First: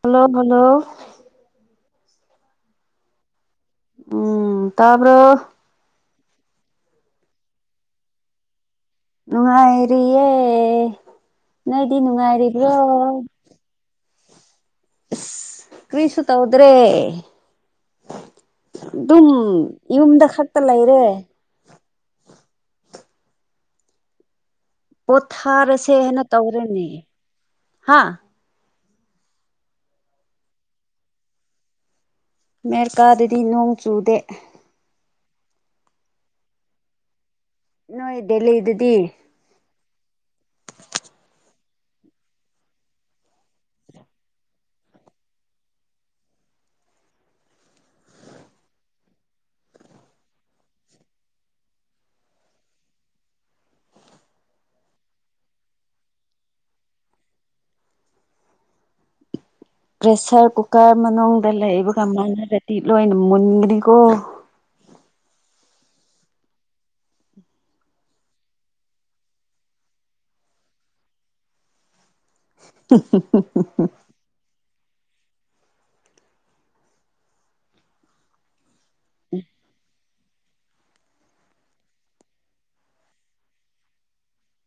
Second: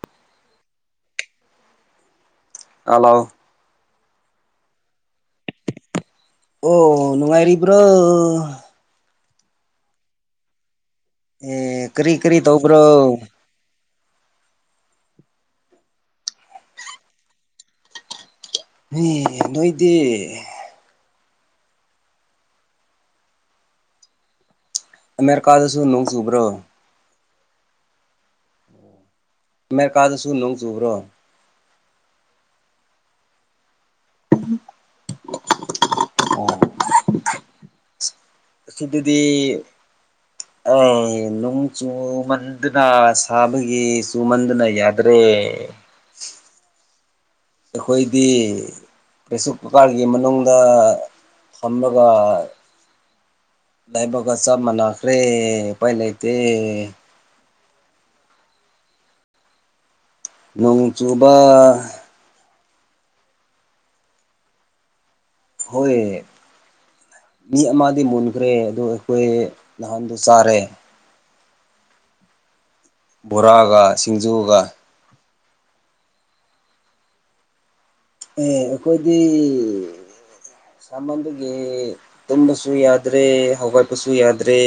Hello hello hello ꯎꯝ ꯇꯕꯥꯔꫭ ꯑꯣꯑ ꯅꯨꯡꯉꯥꯏꯔꯤ ꯕꯔꯣ ꯅꯨꯡꯉꯥꯏꯔꯤꯌꯦ ꯑꯦ ꯅꯪꯗꯤ ꯀꯔꯤ ꯀꯔꯤ ꯅꯨꯡꯉꯥꯏꯔꯤꯕ꯭ꯔꯣ ꯇꯧꯕ꯭ꯔꯣ ꯀ꯭ꯔꯤꯁꯨꯨ ꯇꯧꯗ꯭ꯔꯦ꯫ ꯃꯤ ꯑꯗꯨꯝ ꯅꯣꯏꯗꯤ ꯌꯨꯝꯗꯇꯥ ꯈꯛꯇꯥ ꯂꯩꯔꯦ ꯑꯃꯦꯔꯤꯀꯥꯗꯁꯨ ꯄꯣꯊꯥꯔꯁꯦ ꯅꯣꯡ ꯍꯥꯏꯅ ꯆꯨꯕ꯭ꯔꯣ ꯇꯧꯔꯦꯅꯦ ꯍꯥꯍ ꯑꯃꯦꯔꯤꯀꯥꯗꯁꯨ ꯅꯣꯡ ꯆꯨꯕ꯭ꯔꯣ? ꯑꯃꯦꯔꯤꯀꯥꯗꯗꯤ ꯅꯣꯡꯗꯤ ꯆꯨꯗꯦ꯫ ꯅꯣꯏ ꯁꯤ ꯗꯦꯜꯂꯤꯗꯗꯤ ꯑꯗꯨꯗꯤ ꯑꯦ ꯅꫭꯡ ꯆꯨꯃꯟꯗꯅ ꯁꯥꯕꯒꯤ ꯆꯨꯃꯟꯗꯅ ꯌꯥꯗ꯭ꯔꯦ꯫ ꯎ [unintelligible] ꯑꯩꯈꯣꯏꯒꯤꯗꯤ ꯄ꯭ꯔꯦꯁꯔ ꯀꯨꯀꯥꯔꯒꯤ ꯃꯅꯨꯡꯗ ꯊꯝꯔꯒ ꯂꯩꯕꯥꯒ ꯆꯞ ꯃꯅꯥꯈ ꯔꯦ ꯑꯩꯈꫭ ꯅ ꯂꯩ ꯖꯩ ꯄ꯭ꯔꯦꯁꯔ ꯅꯣꯡ ꯀꯨꯀꯔ ꯆꯨꯕ ꯃꯅꯨꯡꯗ ꯂꯩꯕ ꯃꯥꯟꯅꯔ° ꯀꯤꯂꯣ ꯏꯅ ꯃꯨꯟꯒꯗꯤꯀꯣ ꯍꯣꯏ ꯃꯤ ꯑꯃꯗꯤ ꯃꯨꯟꯈ꯭ꯔꯦ ꯑꯗ ꯑꯩꯈꯣꯏ ꯅꯍꯥꯟꯗꯣ ꯆꯥꯔꯦ ꯕꯣꯔꯥꯒ ꯁꯤꯡꯖꯨꯒ ꯑꯦ ꯑꯩꯈꯣꯏꯗꯤ ꯁꯥꯃꯟꯗꯨꯒꯤ ꯇꯨꯝꯕꯁꯨ ꯌꯥꯗ꯭ꯔꯦ ꯍꯧꯒꯠꯄꯁꯨ ꯌꯥꯗ꯭ꯔꯦ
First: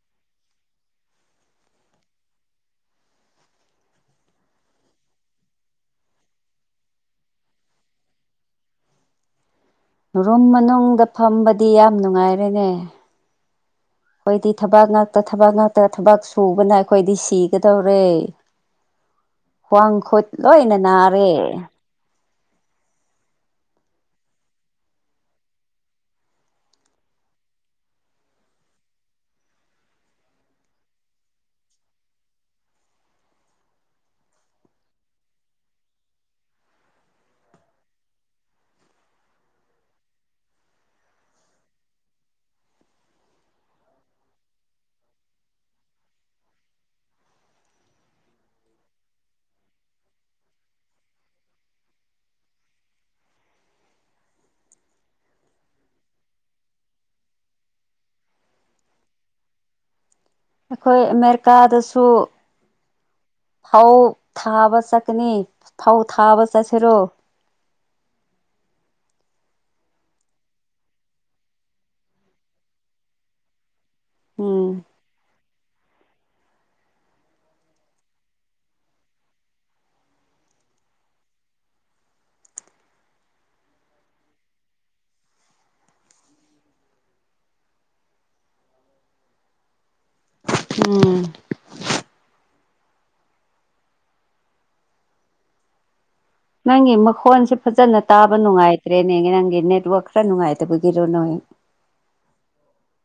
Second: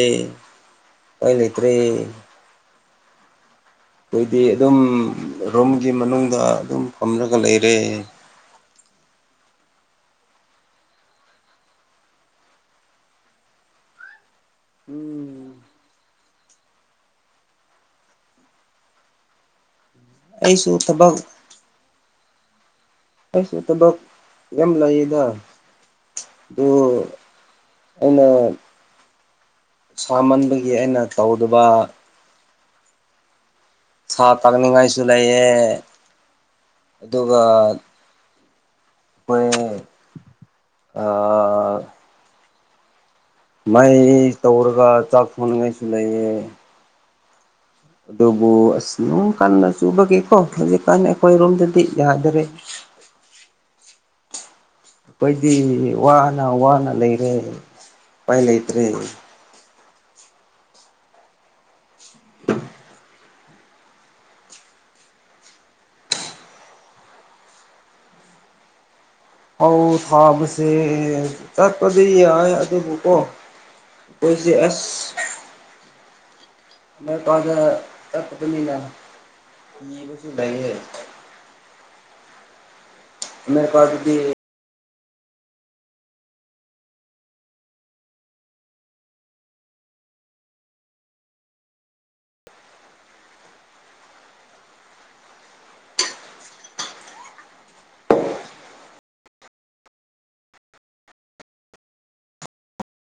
ꯑꯩꯅ ꯊꯦ ꯑꯩꯈꯣꯏꯗꯤ ꯑꯗꯨꯝ ꯔꯨꯝꯒꯤ ꯃꯅꯨꯡꯗ ꯑꯗꯨꯝ ꯐꯝꯂꯒ ꯂꯩꯔꯦ ꯎꯝ ꯔꯨꯝ ꯃꯅꯨꯡꯗ ꯐꯝꯕꯗꯤ ꯌꯥꯝ ꯅꯨꯡꯉꯥꯏꯔꯦꯅꯦ [unintelligible] ꯑꯩꯈꯣꯏꯗꯤ ꯊꯕꯛ ꯉꯥꯛꯇ ꯊꯕꯛ ꯎꯝ ꯉꯥꯛꯇ ꯊꯕꯛ ꯁꯨꯕꯅ ꯑꯩꯈꯣꯏꯗꯤ ꯁꯤꯒꯗꯧꯔꯦ [unintelligible] ꯈ꯭ꯋꯥꯡ ꯈꯨꯠ ꯑꯩꯁꯨ ꯂꯣꯏꯅ ꯊꯕꯛ ꯅꯥꯔꯦ ꯑꯩꯁꯨ ꯊꯕꯛ ꯌꯥꯝ ꯂꯩꯌꯦꯗ ꯑꯗꯨ ꯑꯩꯅ ꯁꯥꯃꯟꯕꯒꯤ ꯑꯩꯅ ꯇꯧꯗꯕ ꯁꯥ ꯇꯥꯛꯅꯤꯡꯉꯥꯏꯁꯨ ꯂꯩꯌꯦ ꯑꯗꯨꯒ ꯑꯩꯣꯏ ꯑ ꯃꯩ ꯇꯧꯔꯒ ꯆꯥꯛ ꯊꯣꯡꯅꯤꯡꯉꯥꯏꯁꯨ ꯂꯩꯌꯦ ꯑꯗꯨꯕꯨ ꯑꯁ ꯑꯗꯨꯝ ꯀꯟꯅ ꯆꯨꯕꯒꯤꯦꯀꯣ ꯍꯧꯖꯤꯛꯀꯥꯟ ꯑꯩꯈꯣꯏꯔꯣꯝꯗꯗꯤ ꯌꯥꯗꯔꯦ [unintelligible] ꯑꯩꯈꯣꯏꯗꯤ ꯋꯥꯅ ꯋꯥꯅ ꯂꯩꯔꯦ ꯎꯄꯥꯏ ꯂꯩꯇ꯭ꯔꯦ ꯑꯩꯈꯣꯏ ꯑꯃꯦꯔꯤꯀꯥꯗꯁꯨ ꯐꯧ ꯊꯥꯕ ꯆꯠꯀꯅꯤ ꯐꯧ ꯊꯥꯕ ꯆꯠꯁꯤꯔꯣ ꯎꯝ ꯑꯥꯎ ꯊꯥꯕꯁꯦ ꯆꯠꯄꯗꯤ ꯌꯥꯏ ꯑꯗꯨꯕꯨꯀꯣ ꯀꯣꯏꯁ ꯎꯝ ꯑꯁ ꯃ ꯇꯗ ꯑꯦꯄ ꯃꯤꯁꯨ ꯂꯩꯌꯦ ꯑꯃꯦꯔꯤꯀꯥ ꯑꯗꯨꯗꯤ ꯎꯝ ꯅꯪꯒꯤ ꯃꯈꯣꯟꯁꯦ ꯐꯖꯅ ꯇꯥꯕ ꯅꯨꯡꯉꯥꯏꯇ꯭ꯔꯦꯅꯦ ꯅꯪꯒꯤ ꯅꯦꯠꯋꯛ ꯈꯔ ꯅꯨꯡꯉꯥꯏꯇꯕꯒꯤꯔꯣ ꯅꯪ [unintelligible]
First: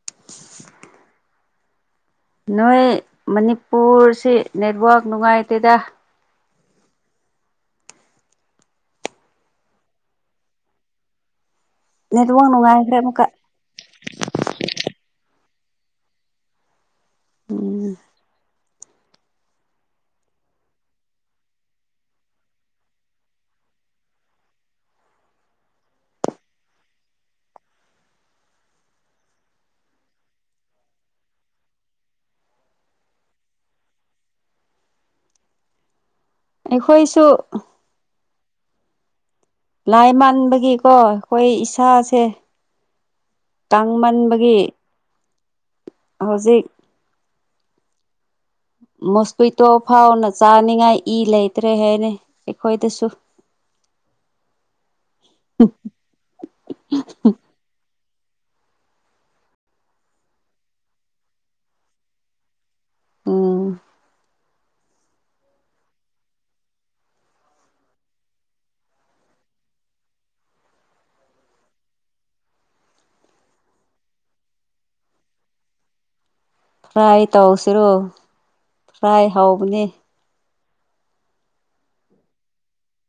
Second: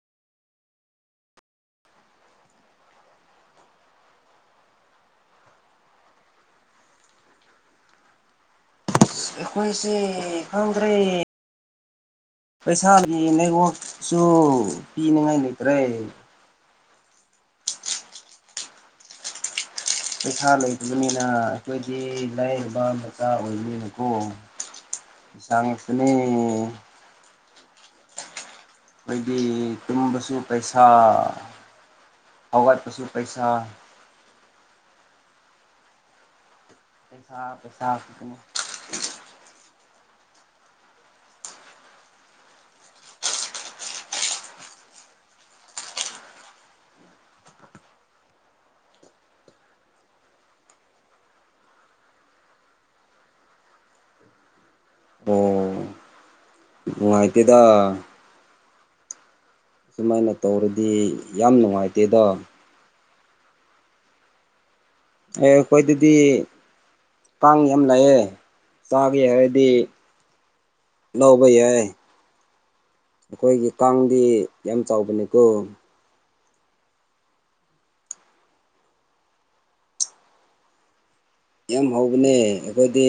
[unintelligible] ꯅꯣꯏ ꯃꯅꯤꯄꯨꯔꯁꯤ ꯅꯦꯠꯋꯥꯛ ꯅꯨꯡꯉꯥꯏꯇꯦꯗ ꯑꯩꯈꯣꯏꯁꯦ ꯈꯪꯗ꯭ꯔꯦ ꯅꯦꯠꯋꯥꯛ ꯅꯨꯡꯉꯥꯏꯈ꯭ꯔꯦ ꯄꯩꯁꯥꯒꯤ ꯑꯃꯨꯛꯀ ꯅꯦꯛꯋꯥꯛꯁꯨ ꯄꯤꯅꯤꯡꯉꯥꯏ ꯂꯩꯇ꯭ꯔꯦ ꯎꯝ ꯄꯩꯁꯥ ꯂꯩꯇꯕꯅꯤꯅ ꯑꯩꯈꯣꯏꯗꯤ ꯂꯥꯏꯔꯕ ꯃꯆꯥ ꯑꯣꯏꯕꯅꯤꯅꯀꯣ ꯁꯒꯅꯤ ꯑꯩꯈꯣꯏꯗꯤ ꯇꯨꯝꯕꯁꯨ ꯄꯩꯁꯥ ꯑꯋꯥꯠ ꯄꯁꯨ ꯄꯩꯁꯥ ꯑꯩꯈꯣꯏꯁꯨ ꯄꯩꯁꯥ ꯄꯩꯁꯥꯅꯤ ꯂꯥꯏ ꯃꯥꯟꯕꯒꯤꯀꯣ ꯑꯩꯈꯣꯏ ꯏꯁꯥꯁꯦ ꯇꯥꯡ ꯃꯟꯕꯒꯤ ꯍꯧꯖꯤꯛ ꯃꯣꯁꯄꯤꯇꯣ ꯐꯥꯎꯅ ꯆꯥꯅꯤꯡꯉꯥꯏ ꯏ ꯂꯩꯇ꯭ꯔꯦ ꯍꯥꯏꯅ ꯑꯩꯈꯣꯏꯗꯁꯨ [unintelligible] ꯎ ꯅꯨꯉꯥꯏꯇꯦꯗꯥ ꯁꯨꯃꯥꯏꯅ ꯇꯧꯔꯗꯤ ꯌꯥꯝ ꯅꯨꯡꯉꯥꯏꯇꯦꯗ ꯑꯝ ꯑꯦ ꯑꯩꯈꯣꯏ ꯗꯗꯤ ꯀꯥꯡ ꯌꯥꯝ ꯂꯥꯛꯑꯦ ꯆꯥꯒꯦ ꯍꯥꯏꯔꯗꯤ ꯂꯧꯕ ꯌꯥꯏ ꯑꯩꯈꯣꯏꯒꯤ ꯀꯥꯡꯗꯤ ꯌꯥꯝ ꯆꯥꯎꯕꯅꯤꯀꯣ ꯐ꯭ꯔꯥꯏ ꯇꯧꯁꯤꯔꯣ ꯐ꯭ꯔꯥꯏ ꯍꯧꯕꯅꯦ ꯌꯥꯝ ꯍꯧꯕꯅꯦ ꯑꯩꯈꯣꯏꯗꯤ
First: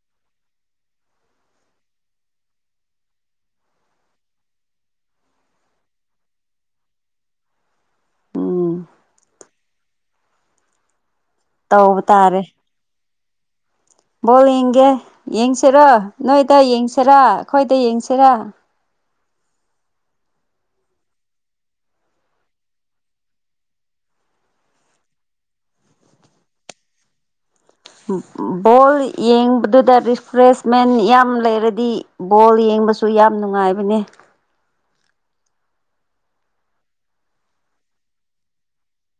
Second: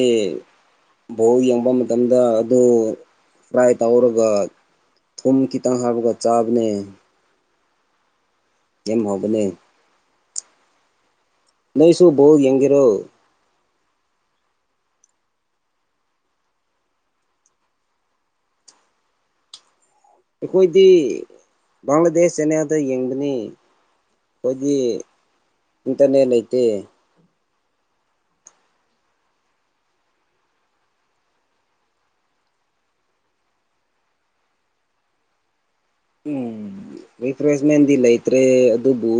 ꯚꯣꯜ ꯌꯦꯡꯕ ꯃꯇꯝꯗ ꯑꯗꯨ ꯐ꯭ꯔꯥꯏ ꯇꯧꯔꯒ ꯊꯨꯝ ꯈꯤꯇꯪ ꯍꯥꯕꯒ ꯆꯥꯕꯅꯦ ꯎꯝ ꯌꯥꯝ ꯍꯥꯎꯕ ꯅꯦ ꯇꯧꯕ ꯅꯩꯁꯨꯨꯕꯣ ꯚꯣꯜ ꯇꯥꯔꯦ ꯌꯦꯡꯒꯦꯔꯣ ꯕꯣꯜ ꯌꯦꯡꯒꯦ ꯌꯦꯡꯁꯤꯔꯣ ꯅꯣꯏꯗ ꯌꯦꯡꯁꯤꯔꯥ ꯑꯩꯈꯣꯏꯗ ꯌꯦꯡꯁꯤꯔꯥ [inaudible] ꯑꯩꯈꯣꯏꯗꯤ ꯕꯪꯒ꯭ꯂꯥꯗꯦꯁ ꯆꯅꯥꯜꯗ ꯌꯦꯡꯕꯅꯤ ꯑꯩꯈꯣꯏꯗꯤ ꯏꯟꯇꯔꯅꯦꯠ ꯂꯩꯇꯦ ꯕꯣꯜ ꯌꯦꯡꯕꯗꯨꯗ ꯔꯤꯐ꯭ꯔꯦꯁꯃꯦꯟ ꯌꯥꯝ ꯂꯩꯔꯗꯤ ꯕꯣꯜ ꯌꯦꯡ ꯕꯁꯨ ꯌꯥꯝ ꯅꯨꯡꯉꯥꯏꯕꯅꯦ ꯎꯝ ꯔꯤꯐ꯭ꯔꯦꯁꯃꯦꯟꯗꯤ ꯂꯩꯇ꯭ꯔꯦ ꯑꯗꯨꯕꯨ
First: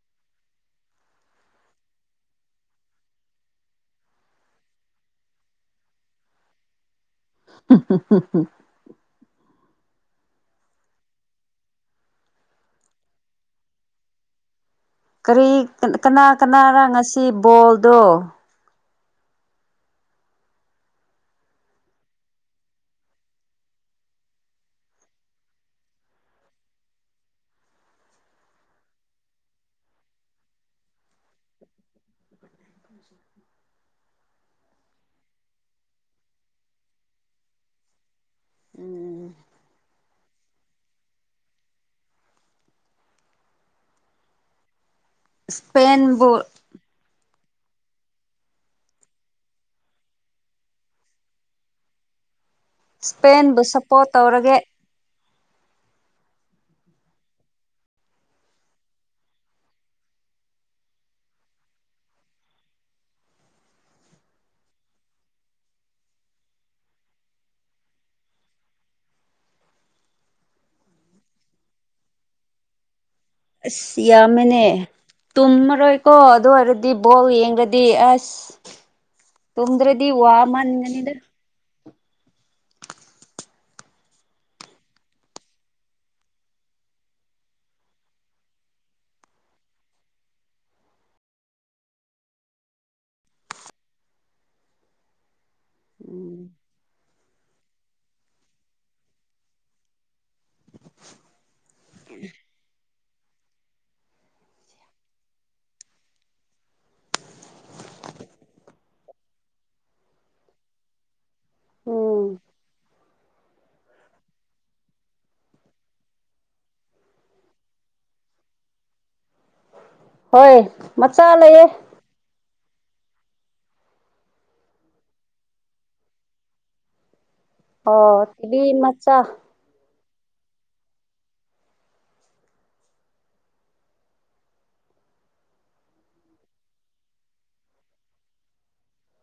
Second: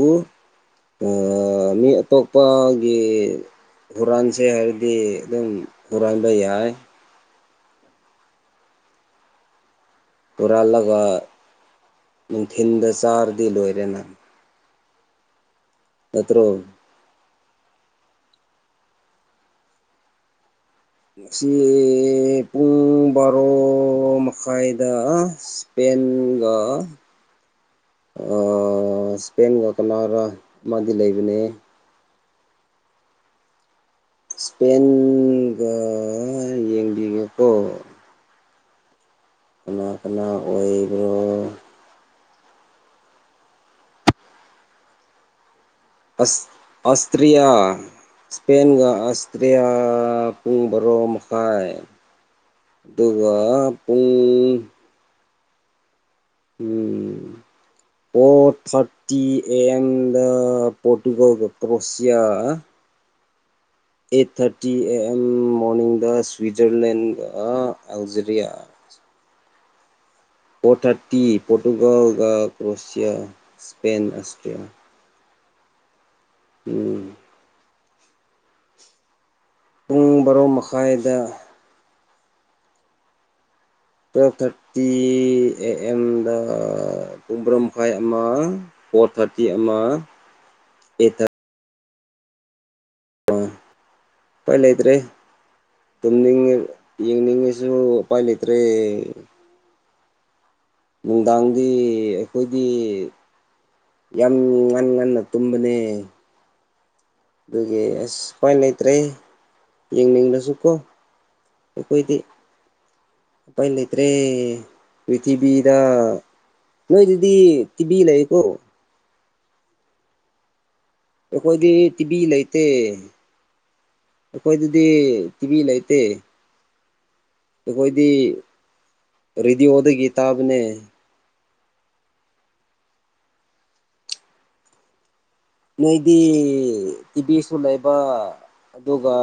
ꯃꯤ ꯑꯇꯣꯞꯄꯒꯤ ꯍꯨꯔꯥꯟꯁꯦ ꯍꯥꯏꯔꯗꯤ ꯑꯗꯨꯝ ꯍꯨꯔꯥꯟꯕ ꯌꯥꯏ [inaudible] ꯄꯨꯨꯔꯜꯂꯒ ꯅꯨꯡꯊꯤꯟꯗ ꯆꯥꯔꯗꯤ ꯂꯣꯏꯔꯦ ꯅ ꯀꯔꯤ ꯀꯅꯥ ꯀꯅꯥꯅ ꯉꯁꯤ ꯕꯣꯜꯗꯣ ꯉꯁꯤ ꯄꯨꯡ ꯕꯥꯔꯣ ꯃꯈꯥꯏꯗ ꯇꯦꯡꯒ ꯏꯁꯄꯦꯟꯒ ꯀꯔꯣ ꯃꯥꯗꯤ ꯂꯩꯕꯅꯦ ꯁꯄꯦꯟꯒ ꯌꯦꯡꯕꯤꯉꯦꯀꯣ ꯀꯅꯥ ꯀꯅꯥ ꯑꯣꯏꯕ꯭ꯔꯣ ꯏꯁꯄꯦꯟꯕꯨꯜ ꯄ꯭ꯔꯌꯥ ꯏꯁꯄꯦꯟꯒ ꯑꯁꯇ꯭ꯔꯌꯥ ꯄꯨꯡ ꯣꯔꯣꯝ ꯍꯥꯏꯥꯏ ꯑꯗꯨꯒꯗꯨꯋꯥ ꯏꯁꯄꯦꯟꯕꯨ ꯁꯞꯄꯣꯔꯠ ꯇꯧꯔꯒꯦ ꯄꯨꯡ ꯎꯝ ꯄ thirty and Portugal Croatia eight thirty A M ꯃꯣꯔꯅꯤꯡꯗ ꯁ꯭ꯋꯤꯖꯔꯂꯦꯟ ꯑꯜꯖꯦꯔꯤꯌꯥ ꯑ ꯄꯊꯥꯇꯤ ꯄꯣꯇꯨꯒꯜ ꯀ꯭ꯔꯣꯁꯤꯌꯥ ꯑꯁ ꯁ꯭ꯄꯦꯟ ꯑꯁꯇ꯭ꯔꯤꯌꯥ ꯌꯥꯝꯃꯦꯅꯦ ꯇꯨꯝꯃꯔꯣꯏꯀꯣ ꯑꯗꯨ ꯑꯣꯏꯔꯗꯤ ꯎꯝ ꯕꯣ ꯌꯦꯡ꯭ꯔꯗꯤ ꯗꯤ ꯑꯁ ꯄꯨꯡ ꯇꯣꯗ꯭ꯔꯗꯤ ꯋꯥ ꯕꯥꯔꯣ ꯃꯥꯅꯤꯒꯅꯤ ꯃꯈꯥꯏꯗ ꯏꯗꯔ ꯇꯨꯌꯦꯜꯚ ꯊꯥꯔꯇꯤ ꯑꯦ ꯑꯗ ꯎꯕ꯭ꯔꯝ ꯐꯥꯏ ꯑꯃ ꯐꯣꯔ ꯊꯥꯔꯇꯤ ꯑꯃ ꯑꯩꯠ ꯊꯥꯔ ꯄꯣꯏꯂꯗ꯭ꯔꯤ ꯎꯝ ꯇꯨꯝꯅꯤꯡꯉꯤ ꯌꯦꯡꯅꯤꯡꯉꯤꯁꯨ ꯎꯄꯥꯏ ꯂꯩꯇ꯭ꯔꯦ ꯅꯨꯡꯗꯥꯡꯗꯤ ꯑꯩꯈꯣꯏꯗꯤ ꯌꯥꯝ ꯉꯟꯅ ꯉꯟꯅ ꯇꯨꯝꯕꯅꯦ ꯑꯗꯨꯒꯤ ꯑꯁ ꯁꯃꯥꯏ ꯂꯩꯇ꯭ꯔꯦ ꯌꯦꯡꯅꯤꯡꯂꯁꯨ ꯀꯣ ꯀꯀꯣꯏꯗꯤ ꯎꯝ ꯂꯩꯇ꯭ꯔꯦ ꯄ꯭ꯔꯤꯊꯤꯕꯤꯗ ꯅꯣꯏꯤꯗꯤ ꯇꯤꯕꯤꯤ ꯂꯩꯀꯣ ꯍꯣꯏ ꯃꯆꯥ ꯂꯩꯌꯦ ꯑꯩꯈꯣꯏꯗꯤ ꯇꯤꯕꯤ ꯂꯩ ꯠꯇꯦ ꯑꯩꯈꯣꯏꯗꯗꯤ ꯇꯤꯚ ꯂꯩꯇꯦ ꯑꯩꯈꯣꯏꯗꯤ ꯑꯣ ꯇꯤꯚꯤ ꯃꯆꯥ ꯔꯦꯗꯤꯑꯣꯗꯒꯤ ꯇꯥꯕꯅꯦ ꯅꯣꯏꯗꯤ ꯇꯤꯚꯤꯁꯨ ꯂꯩꯕ ꯑꯗꯨꯒ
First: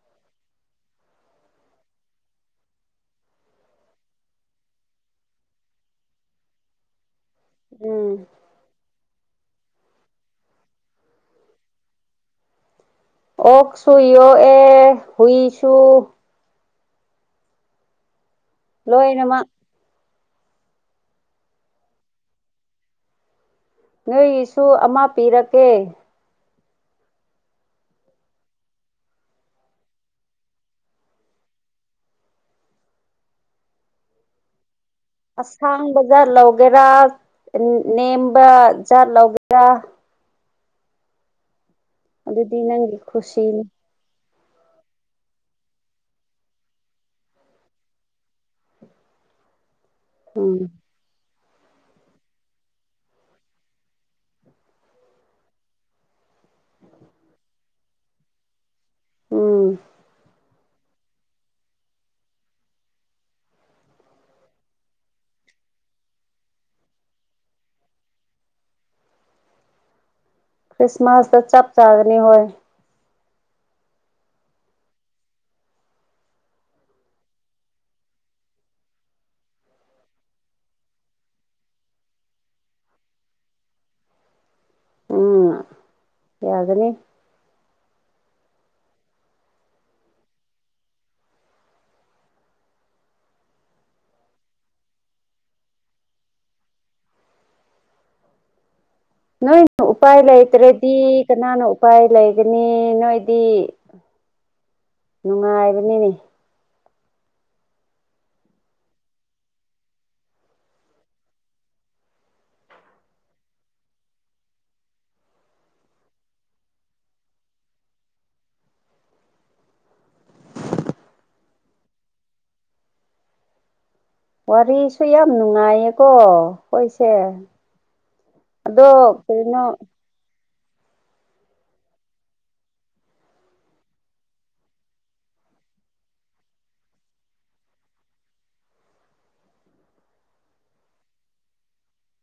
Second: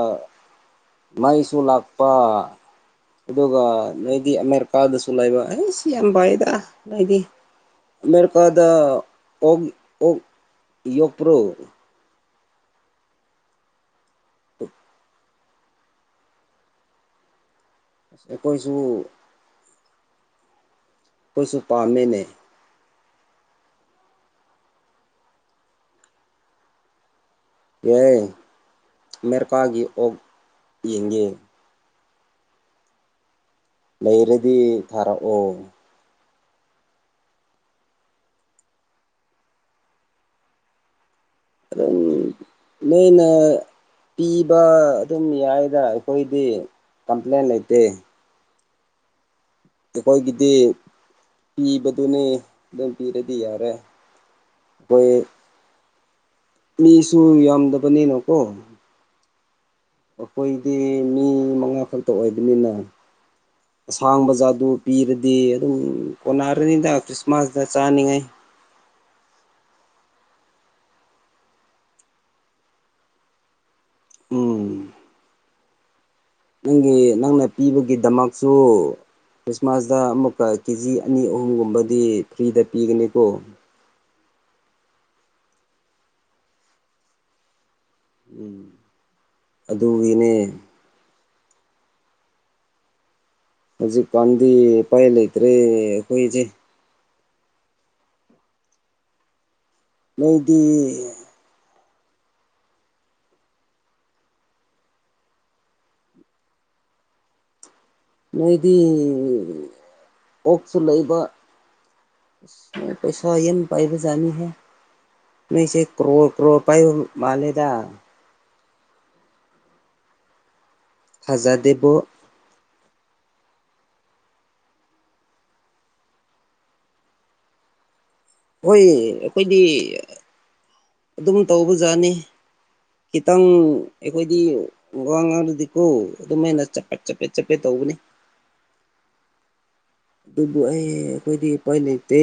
ꯃꯩꯁꯨ ꯂꯥꯛꯄ ꯑꯗꯨꯒ ꯅꯣꯏꯗꯤ ꯑꯃꯦꯔꯤꯀꯥꯗꯁꯨ ꯂꯩꯕ ꯑꯩ ꯁꯤ ꯌꯥꯝ ꯚꯏꯥꯏꯗ ꯅꯣꯏꯗꯤ ꯎꯝ ꯑꯃꯦꯔꯤꯀꯥꯗ ꯑꯣꯛ ꯑꯣꯛ ꯌꯣꯄ꯭ꯔꯣ ꯑꯣꯁꯨꯨ ꯌꯣ ꯑꯦ ꯍꯨꯏꯁꯨ ꯑꯩꯈꯣꯏꯁꯨ ꯂꯣꯏꯅꯃꯛ ꯄꯁꯨꯄꯥꯝꯦꯅꯦ ꯅꯣꯏꯁꯨ ꯑꯃ ꯄꯤꯔꯛꯀꯦ ꯑꯦꯏ ꯃꯦꯔꯤꯀꯥꯒꯤ ꯑꯣꯛ ꯌꯦꯡꯉꯦ ꯂꯩꯔꯗꯤ ꯊꯥꯔꯛꯑꯣ ꯑꯁꯥꯡꯕꯖꯥ ꯂ ꯒꯦꯔꯥ ꯅꯦꯝꯕ ꯖꯥꯠ ꯂꯧꯒꯦꯔꯥ ꯑꯗꯨꯗꯤ ꯅꯪꯒꯤ ꯃꯩꯅ ꯈꯨꯁꯤꯅꯤ ꯄꯤꯕ ꯑꯗꯨꯝ ꯌꯥꯏꯅ ꯑꯩꯈꯣꯏꯗꯤ ꯀꯝꯄ꯭ꯂꯦꯟ ꯂꯩꯇꯦ ꯀꯣꯏ ꯀꯗꯤ ꯎꯝ ꯄꯤꯕꯗꯨꯅꯤ ꯑꯗꯨꯝ ꯄꯤꯔꯗꯤ ꯌꯥꯔꯦ ꯑꯩꯈꯣꯏ ꯃꯤꯁꯨ ꯌꯥꯝꯗꯕꯅꯤꯅꯣꯀꯣ ꯎꯝ ꯑꯩꯈꯣꯏꯗꯤ ꯃꯤ ꯃꯉꯥ ꯈꯛꯇ ꯑꯣꯏꯕꯅꯤꯅ ꯑꯁꯥꯡꯕ ꯖꯥ ꯑꯗꯨ ꯄꯤꯔꯗꯤ ꯑꯗꯨꯝ ꯀꯣꯟꯅꯔꯅꯤꯅ ꯈ꯭ꯔꯤꯁꯃꯥꯁꯇ ꯆꯥꯅꯤꯡꯉꯥꯏ [inaudible] ꯀ꯭ꯔꯤꯁꯃꯁꯗ ꯆꯞꯄ ꯆꯥꯒꯅꯤ ꯍꯣꯏ ꯎꯝ ꯅꯪꯒꯤ ꯅꯪꯅ ꯄꯤꯕꯒꯤꯗꯃꯛꯁꯨ ꯈ꯭ꯔꯤꯁꯃꯥꯁꯇ ꯑꯃꯨꯛꯀ ꯀꯦꯖꯤ ꯑꯅꯤ ꯑꯍꯨꯝꯒꯨꯝꯕꯗꯤ ꯐ꯭ꯔꯤꯗ ꯄꯤꯒꯅꯤꯀꯣ ꯎꯝ ꯌꯥꯒꯅꯤ ꯎꯝ ꯑꯗꯨꯒꯤꯅꯦ ꯍꯧꯖꯤꯛ ꯀꯥꯟꯗꯤ ꯄꯥꯏ ꯂꯩꯇ ꯔꯦ ꯍꯣꯏꯆꯦ ꯅꯣꯏ ꯎꯄꯥꯏ ꯅꯣꯏꯗꯤ ꯂꯩꯇ꯭ꯔꯦꯗꯤ ꯀꯅꯥꯅꯣ ꯎꯄꯥꯏ ꯂꯩꯒꯅꯤ ꯅꯣꯏꯗꯤ ꯅꯨꯡꯉꯥꯏꯕꯅꯤꯅꯦ ꯅꯣꯏꯗꯤ ꯑꯣꯛꯁꯨ ꯂꯩꯕ ꯄꯩꯁꯥ ꯅ ꯄꯥꯏꯕꯖꯅꯤ ꯍꯥꯏ ꯅꯁꯦ ꯀ꯭ꯔꯣ ꯀ꯭ꯔꯣ ꯄꯥꯏ ꯃꯥꯂꯦꯗ ꯐꯖꯥꯗꯦꯕ ꯋꯥꯔꯤꯁꯨ ꯌꯥꯝ ꯅꯨꯡꯉꯥꯏꯌꯦꯀꯣ ꯍꯣꯏꯁꯦ ꯍꯣꯏ ꯑꯗꯣ ꯑꯩꯈꯣꯏꯗꯤ ꯀꯩꯅꯣ ꯑꯗꯨꯝ ꯇꯧꯕꯖꯥꯠꯅꯤ ꯈꯤꯇꯪ ꯑꯩꯈꯣꯏꯗꯤ ꯋꯥ ꯉꯥꯡꯗꯗꯤꯀꯣ ꯑꯗꯨꯝꯍꯦꯅ ꯆꯄꯦꯠ ꯆꯞꯄꯦꯠ ꯆꯞꯄꯦꯠ ꯇꯧꯕꯅꯤ [inaudible] ꯕꯨ ꯑ ꯄꯣꯏꯗꯤ ꯄ ꯂꯩꯠꯇ